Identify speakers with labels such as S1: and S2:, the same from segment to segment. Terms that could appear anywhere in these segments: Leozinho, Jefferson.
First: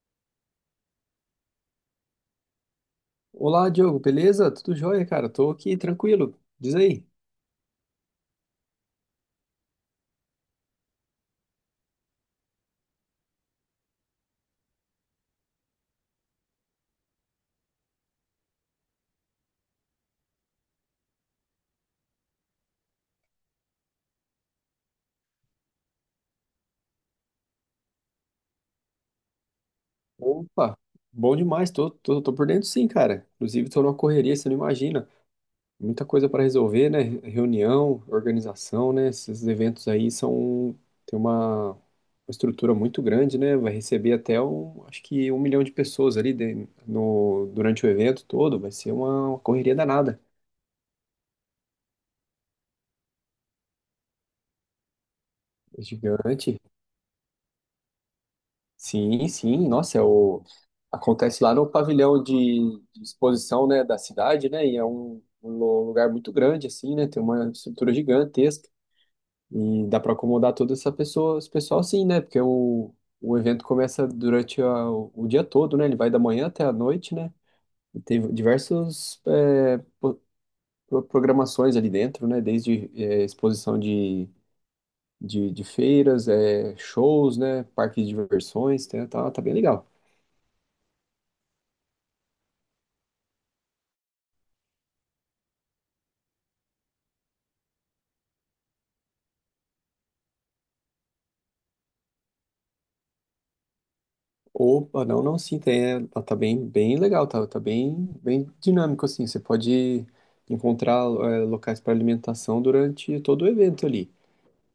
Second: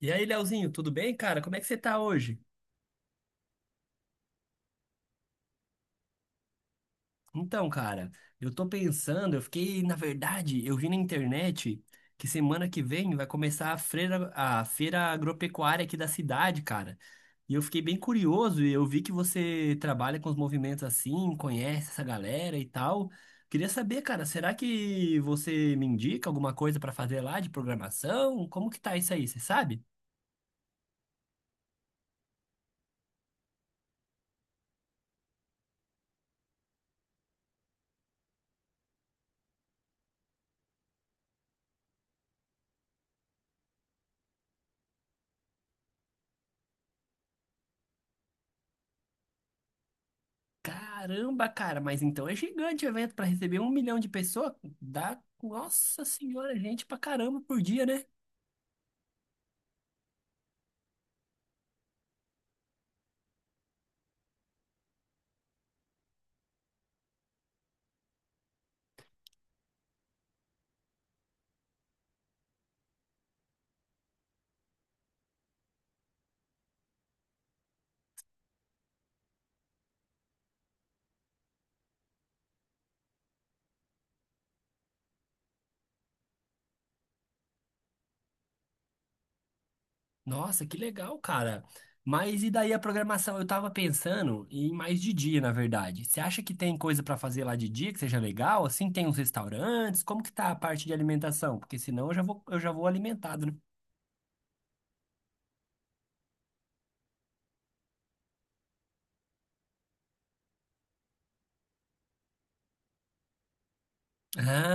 S1: E aí, Leozinho, tudo bem, cara? Como é que você tá hoje?
S2: Olá, Diogo, beleza? Tudo jóia, cara? Tô aqui tranquilo. Diz aí.
S1: Então, cara, eu tô pensando, eu fiquei, na verdade, eu vi na internet que semana que vem vai começar a feira agropecuária aqui da cidade, cara. E eu fiquei bem curioso e eu vi que você trabalha com os movimentos assim, conhece essa galera e tal. Queria saber, cara, será que você me indica alguma coisa pra fazer lá de programação? Como que tá isso aí, você sabe?
S2: Opa, bom demais. Tô por dentro sim, cara. Inclusive, tô numa correria, você não imagina. Muita coisa para resolver, né? Reunião, organização, né? Esses eventos aí são. Tem uma estrutura muito grande, né? Vai receber até acho que 1 milhão de pessoas ali no, durante o evento todo. Vai ser uma correria danada.
S1: Caramba, cara, mas então é gigante o evento para receber um milhão de pessoas. Dá,
S2: É
S1: nossa senhora,
S2: gigante.
S1: gente pra caramba por dia, né?
S2: Sim, sim, nossa, acontece lá no pavilhão de exposição, né, da cidade, né, e é um, um lugar muito grande, assim, né, tem uma estrutura gigantesca, e dá para acomodar toda essa pessoa, esse pessoal, sim, né, porque o evento começa durante o dia todo, né, ele vai da manhã até a noite, né, e tem diversas programações ali dentro, né, desde exposição de feiras, é, shows, né, parques de diversões, tá, tá bem legal.
S1: Nossa, que legal, cara. Mas e daí a programação? Eu tava pensando em mais de dia, na verdade. Você acha que tem coisa pra fazer lá de dia que seja legal? Assim, tem uns restaurantes? Como que tá a parte de alimentação? Porque senão eu já vou alimentado, né?
S2: Opa, não, não, sim, tem, é, tá bem, bem legal, tá, tá bem, bem dinâmico, assim, você pode encontrar é, locais para alimentação durante todo o evento ali,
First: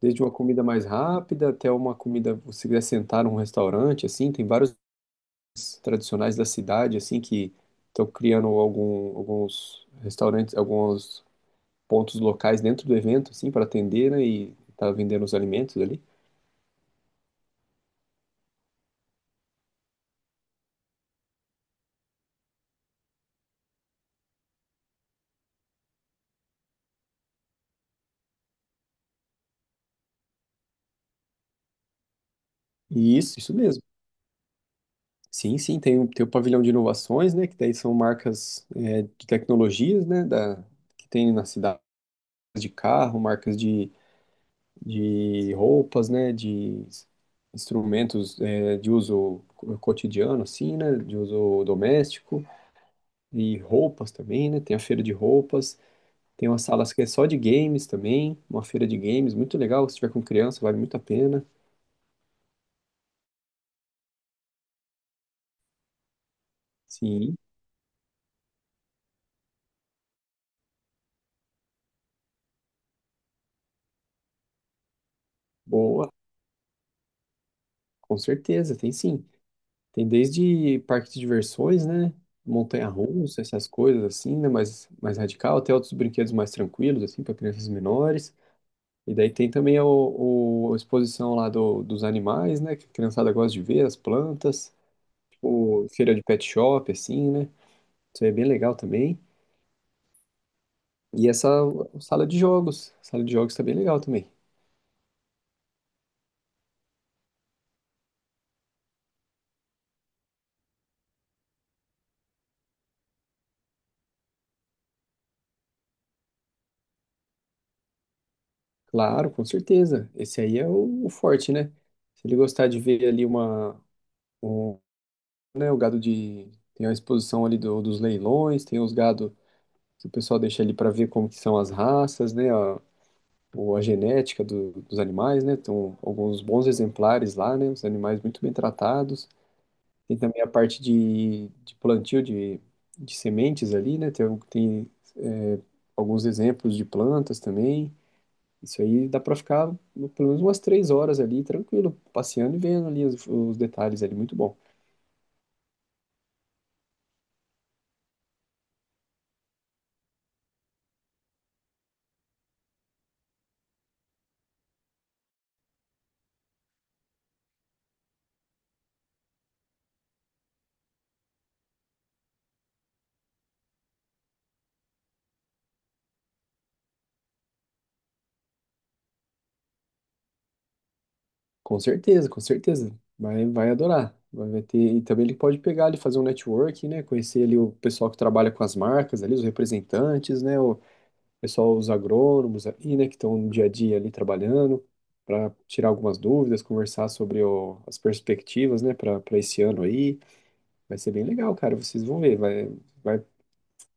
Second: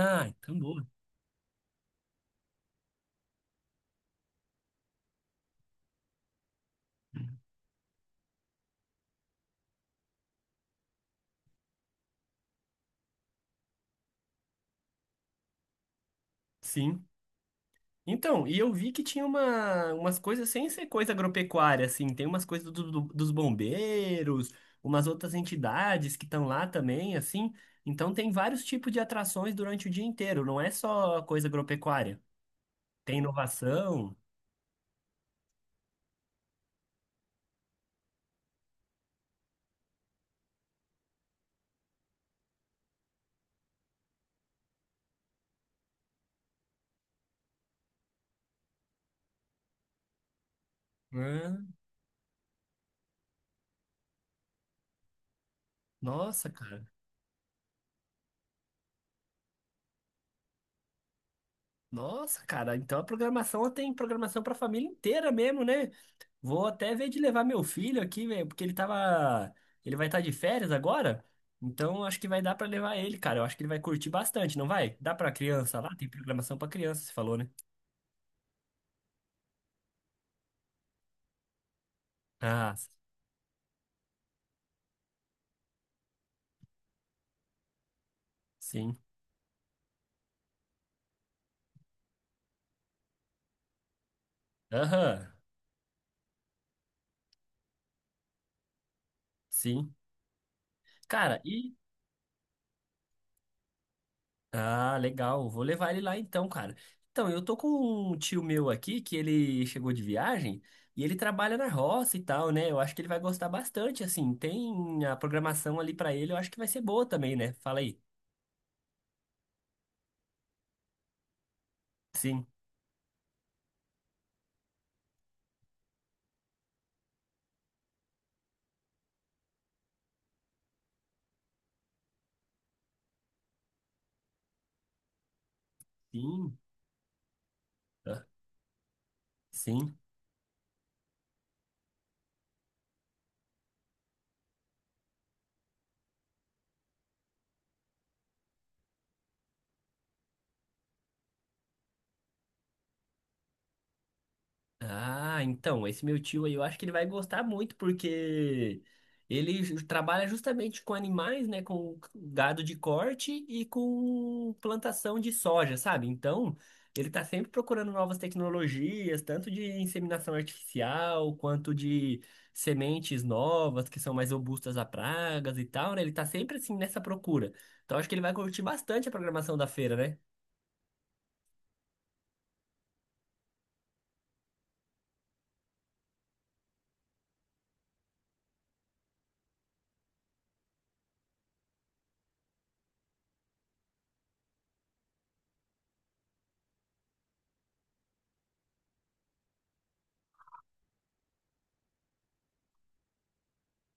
S2: desde uma
S1: então
S2: comida
S1: boa.
S2: mais rápida até uma comida, se quiser sentar num restaurante, assim, tem vários tradicionais da cidade, assim, que estão criando alguns restaurantes, alguns pontos locais dentro do evento, assim, para atender, né, e tá vendendo os alimentos ali,
S1: Sim. Então, e eu vi que tinha umas coisas sem ser coisa agropecuária, assim, tem umas coisas dos bombeiros, umas outras entidades que estão lá também, assim. Então tem vários tipos de atrações durante o dia inteiro, não é só coisa agropecuária. Tem
S2: e isso mesmo.
S1: inovação.
S2: Sim, sim, tem o, tem o pavilhão de inovações, né, que daí são marcas é, de tecnologias, né, da, que tem na cidade de carro, marcas de roupas, né, de instrumentos é, de uso cotidiano, assim, né, de
S1: Né?
S2: uso doméstico, e roupas também, né, tem a feira de roupas, tem
S1: Nossa,
S2: uma sala
S1: cara.
S2: que é só de games também, uma feira de games, muito legal, se tiver com criança, vale muito a pena.
S1: Nossa, cara, então a programação ela tem programação para família inteira mesmo, né? Vou até ver de
S2: Sim,
S1: levar meu filho aqui, velho, ele vai estar de férias agora. Então acho que vai dar para levar ele, cara. Eu acho que ele vai curtir bastante, não vai? Dá para criança lá, tem
S2: boa,
S1: programação para criança, você falou, né?
S2: com certeza, tem sim. Tem desde parque de diversões, né?
S1: Ah,
S2: Montanha-russa, essas coisas assim, né? Mais radical, até outros brinquedos mais tranquilos, assim, para crianças menores.
S1: sim.
S2: E daí tem também a exposição lá do, dos animais, né? Que a criançada gosta de ver, as plantas,
S1: Aham.
S2: tipo, feira de pet shop, assim, né? Isso aí é bem legal também.
S1: Sim.
S2: E
S1: Cara,
S2: essa
S1: e
S2: sala de jogos. A sala de jogos tá bem legal também.
S1: Ah, legal. Vou levar ele lá então, cara. Então, eu tô com um tio meu aqui que ele chegou de viagem e ele trabalha na roça e tal, né? Eu acho que ele vai gostar bastante, assim. Tem a programação ali pra ele, eu acho que vai ser boa também, né? Fala aí.
S2: Claro, com certeza. Esse aí é o forte, né? Se ele
S1: Sim,
S2: gostar de ver ali uma. Um, né? O gado de. Tem a exposição ali dos leilões, tem os gado que o pessoal deixa ali para ver como que são as raças, né? A, ou a genética dos animais, né? Alguns
S1: sim,
S2: bons exemplares lá, né? Os animais
S1: ah,
S2: muito bem tratados.
S1: sim.
S2: Tem também a parte de plantio de sementes ali, né? Tem é, alguns exemplos de plantas também. Isso aí dá para ficar pelo menos umas 3 horas ali, tranquilo, passeando e vendo ali os detalhes ali, muito bom.
S1: Ah, então, esse meu tio aí, eu acho que ele vai gostar muito, porque trabalha justamente com animais, né? Com gado de corte e com plantação de soja, sabe? Então, ele tá sempre procurando novas tecnologias, tanto de inseminação artificial, quanto de sementes novas, que são mais robustas a pragas e tal, né? Ele tá sempre, assim, nessa procura. Então, acho que ele vai curtir bastante a programação da feira, né?
S2: Com certeza, com certeza. Vai adorar. Vai ter, e também ele pode pegar ali, fazer um networking, né? Conhecer ali o pessoal que trabalha com as marcas ali, os representantes, né? O pessoal, os agrônomos ali, né? Que estão no dia a dia ali trabalhando, para tirar algumas dúvidas, conversar sobre as perspectivas, né? Para esse ano aí. Vai ser bem legal, cara. Vocês vão ver. Vai, vai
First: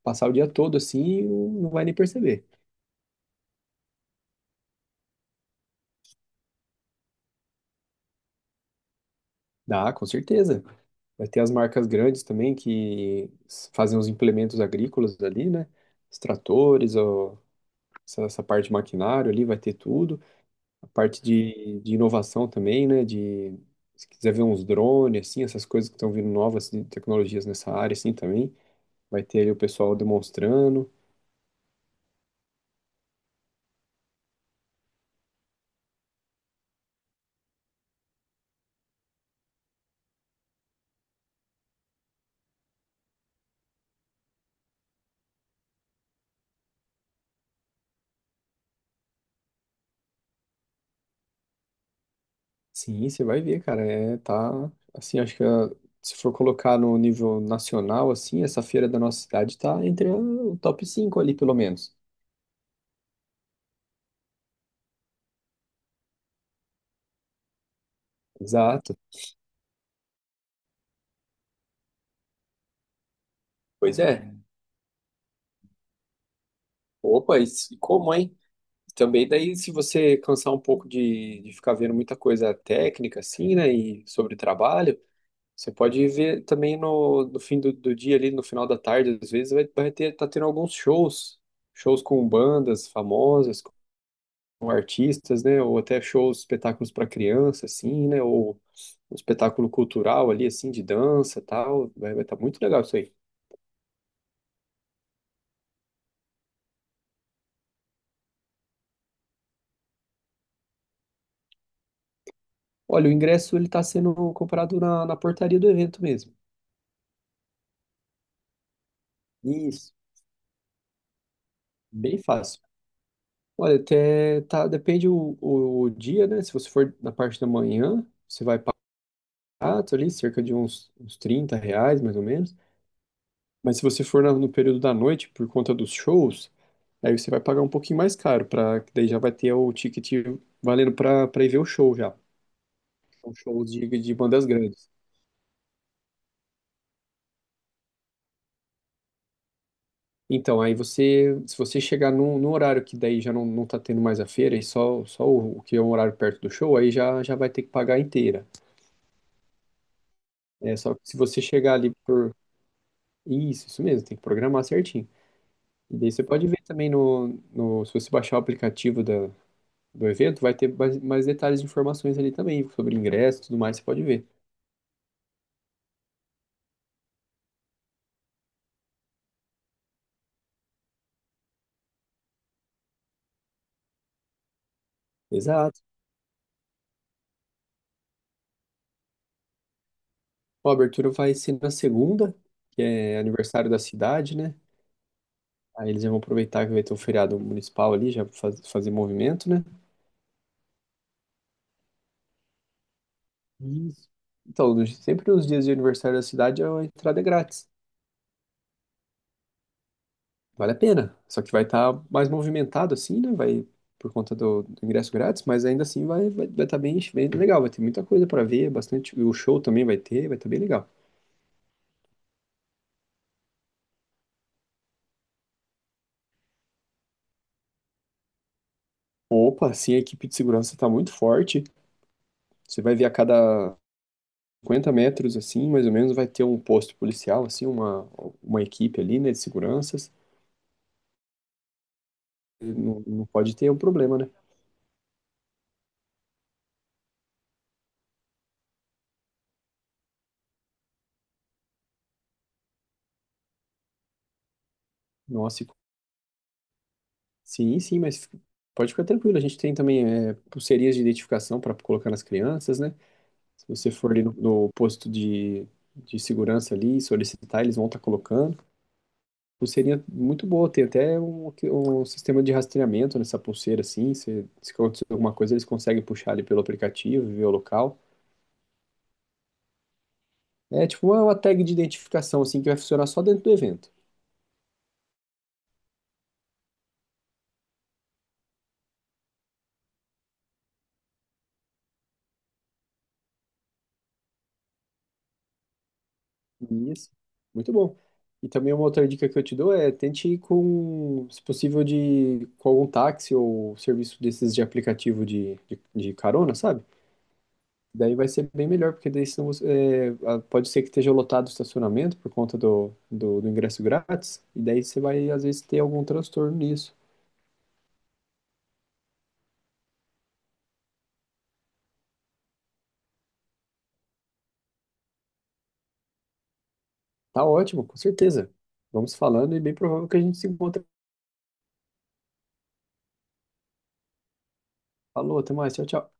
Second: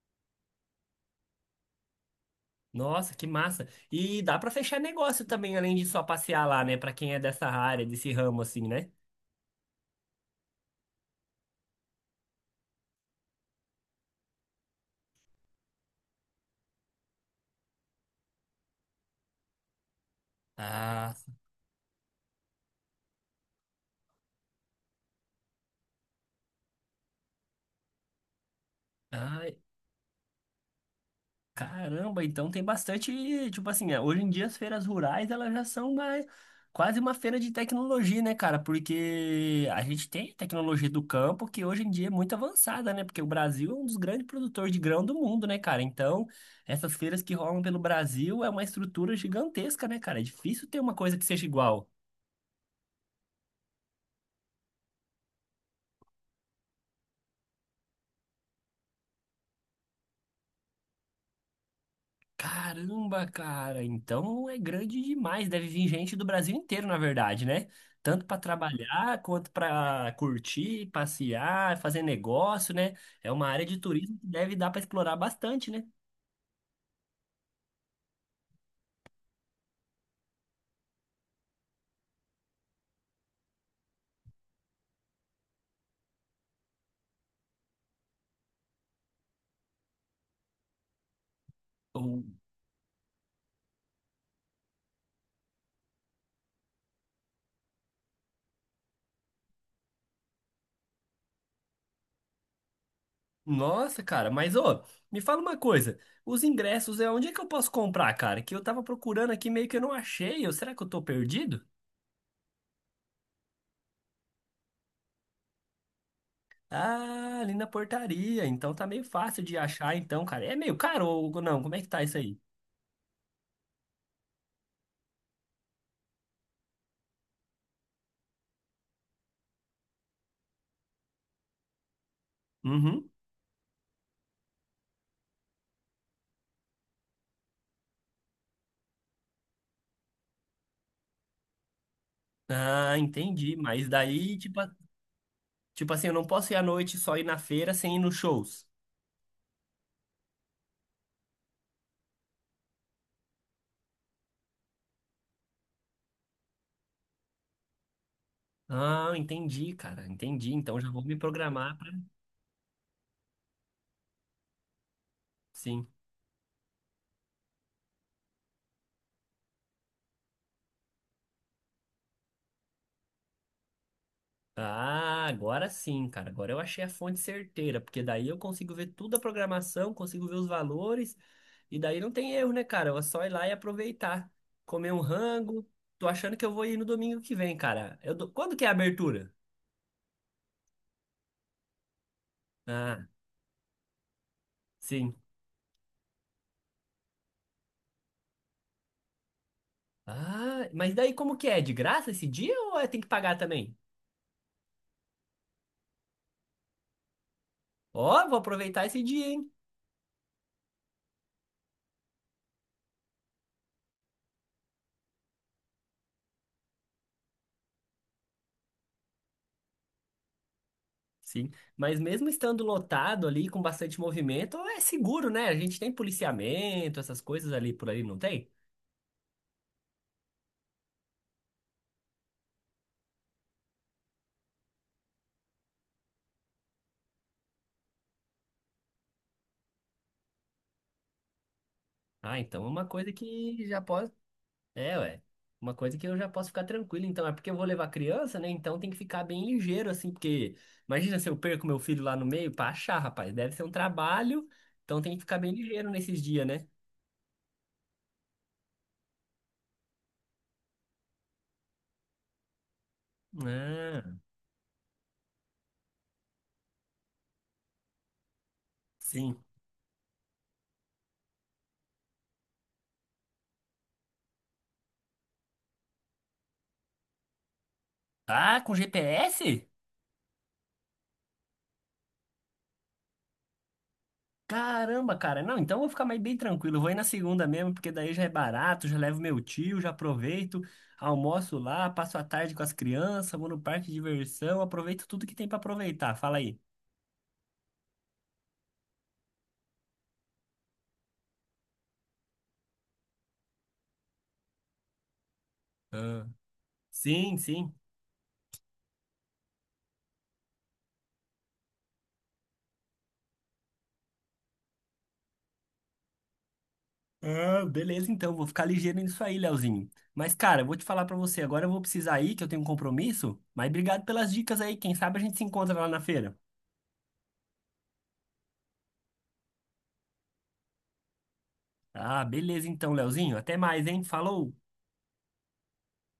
S2: passar o dia todo assim e não vai nem perceber.
S1: Nossa, que massa. E dá pra fechar negócio também, além de só passear lá, né? Pra quem é dessa área, desse ramo, assim, né?
S2: Dá, com certeza. Vai ter as marcas grandes também que fazem os implementos agrícolas ali, né? Os tratores, ó, essa parte de maquinário ali vai ter tudo. A
S1: Ah,
S2: parte de inovação também, né? De, se quiser ver uns drones, assim, essas coisas que estão vindo novas de tecnologias nessa área, assim, também. Vai ter ali
S1: ai,
S2: o pessoal demonstrando.
S1: caramba, então tem bastante, tipo assim, hoje em dia as feiras rurais, elas já são mais, quase uma feira de tecnologia, né, cara? Porque a gente tem tecnologia do campo, que hoje em dia é muito avançada, né? Porque o Brasil é um dos grandes produtores de grão do mundo, né, cara? Então, essas feiras que rolam pelo Brasil é uma estrutura gigantesca, né, cara? É difícil ter uma coisa que seja igual.
S2: Sim, você vai ver, cara. É, tá, assim, acho que se for colocar no nível nacional, assim, essa feira da nossa cidade tá entre o top 5 ali, pelo menos.
S1: Caramba, cara, então é grande demais. Deve vir gente do Brasil inteiro, na verdade, né? Tanto para
S2: Exato.
S1: trabalhar quanto para curtir, passear, fazer negócio, né? É uma área de
S2: Pois
S1: turismo
S2: é,
S1: que deve dar para explorar bastante, né?
S2: opa, e como, hein? Também daí, se você cansar um pouco de ficar vendo muita coisa técnica, assim, né, e sobre trabalho, você pode ver também no fim do dia ali, no final da tarde, às vezes, vai ter, tá tendo alguns shows, shows
S1: Ô,
S2: com bandas famosas, com artistas, né, ou até shows, espetáculos para criança, assim, né, ou um espetáculo cultural ali, assim, de dança, tal, vai tá muito legal isso aí.
S1: nossa, cara, mas ô, me fala uma coisa. Os ingressos, é onde é que eu posso comprar, cara? Que eu tava procurando aqui, meio que eu não achei. Ou será que eu tô perdido?
S2: Olha, o ingresso, ele tá sendo comprado na portaria do evento mesmo.
S1: Ah, ali na portaria. Então tá meio fácil de
S2: Isso,
S1: achar, então, cara. É meio caro ou não? Como é que tá isso
S2: bem
S1: aí?
S2: fácil. Olha, até tá, depende o dia, né? Se você for na parte da manhã, você vai pagar ali cerca de uns R$ 30, mais ou menos.
S1: Uhum.
S2: Mas se você for no período da noite, por conta dos shows, aí você vai pagar um pouquinho mais caro, pra, que daí já vai ter o ticket valendo para ir ver o show já.
S1: Ah,
S2: São
S1: entendi.
S2: shows
S1: Mas
S2: de
S1: daí,
S2: bandas
S1: tipo,
S2: grandes.
S1: tipo assim, eu não posso ir à noite só ir na feira sem ir nos shows.
S2: Então, aí você, se você chegar num, num horário que daí já não, não tá tendo mais a feira e só, só o que é um horário perto do show, aí já, já vai ter que pagar inteira.
S1: Ah, entendi, cara. Entendi.
S2: É,
S1: Então já
S2: só que
S1: vou me
S2: se você chegar
S1: programar pra...
S2: ali por. Isso mesmo, tem que programar certinho.
S1: Sim.
S2: E daí você pode ver também se você baixar o aplicativo da, do evento, vai ter mais, mais detalhes de informações ali também, sobre ingresso e tudo mais, você pode ver.
S1: Ah, agora sim, cara. Agora eu achei a fonte certeira, porque daí eu consigo ver toda a programação, consigo ver os valores, e daí não tem erro, né, cara? É só ir lá e aproveitar. Comer um rango.
S2: Exato.
S1: Tô achando que eu vou ir no domingo que vem, cara. Quando que é a abertura?
S2: Ó, a abertura vai ser na segunda, que
S1: Ah,
S2: é aniversário da cidade, né?
S1: sim.
S2: Aí eles já vão aproveitar que vai ter o feriado municipal ali, fazer movimento, né?
S1: Ah, mas daí como que é? De graça esse dia ou tem que pagar também?
S2: Isso. Então, sempre nos dias de aniversário da cidade, a entrada é grátis.
S1: Ó, vou aproveitar esse dia, hein?
S2: Vale a pena. Só que vai estar mais movimentado assim, né? Vai por conta do ingresso grátis, mas ainda assim vai estar bem, bem legal. Vai ter muita coisa para ver, bastante. O show também vai ter, vai estar bem legal.
S1: Sim, mas mesmo estando lotado ali, com bastante movimento, é seguro, né? A gente tem policiamento, essas coisas ali por ali, não tem?
S2: Opa, assim, a equipe de segurança está muito forte. Você vai ver a cada 50 metros, assim, mais ou menos, vai ter um posto policial, assim, uma equipe ali, né, de seguranças.
S1: Ah, então é uma
S2: Não,
S1: coisa
S2: não pode
S1: que
S2: ter um
S1: já posso.
S2: problema, né?
S1: É, ué. Uma coisa que eu já posso ficar tranquilo, então. É porque eu vou levar criança, né? Então tem que ficar bem ligeiro, assim, porque imagina se eu perco meu filho lá no meio pra achar, rapaz. Deve ser um trabalho, então tem que ficar bem
S2: Nossa, e-
S1: ligeiro nesses dias, né?
S2: sim, sim, mas pode ficar tranquilo. A gente tem também é, pulseirinhas de identificação para colocar nas crianças, né? Se você for
S1: Ah,
S2: ali no posto de segurança ali e solicitar, eles vão estar colocando.
S1: sim.
S2: Pulseirinha muito boa, tem até um, um sistema de rastreamento nessa pulseira, assim. Se acontecer alguma coisa, eles conseguem puxar ali pelo aplicativo, ver o local.
S1: Ah, com GPS?
S2: É tipo uma tag de identificação, assim, que vai funcionar só dentro do evento.
S1: Caramba, cara. Não, então eu vou ficar mais bem tranquilo. Eu vou ir na segunda mesmo, porque daí já é barato, já levo meu tio, já aproveito, almoço lá, passo a tarde com as crianças, vou no parque de diversão, aproveito tudo que tem pra aproveitar. Fala aí.
S2: Isso. Muito bom. E também uma outra dica que eu te dou é tente ir com, se possível, de, com algum táxi ou serviço desses de aplicativo de
S1: Ah,
S2: carona, sabe?
S1: sim, sim.
S2: Daí vai ser bem melhor, porque daí senão, você- é, pode ser que esteja lotado o estacionamento por conta do ingresso grátis, e daí você vai, às vezes, ter algum transtorno nisso.
S1: Ah, beleza, então, vou ficar ligeiro nisso aí, Leozinho. Mas, cara, eu vou te falar pra você, agora eu vou precisar ir, que eu tenho um compromisso, mas obrigado pelas dicas aí, quem sabe a gente se encontra lá na feira.
S2: Tá ótimo, com certeza. Vamos falando e bem provável que a gente se encontre.
S1: Ah, beleza então, Leozinho, até mais, hein? Falou!
S2: Falou, até mais, tchau, tchau.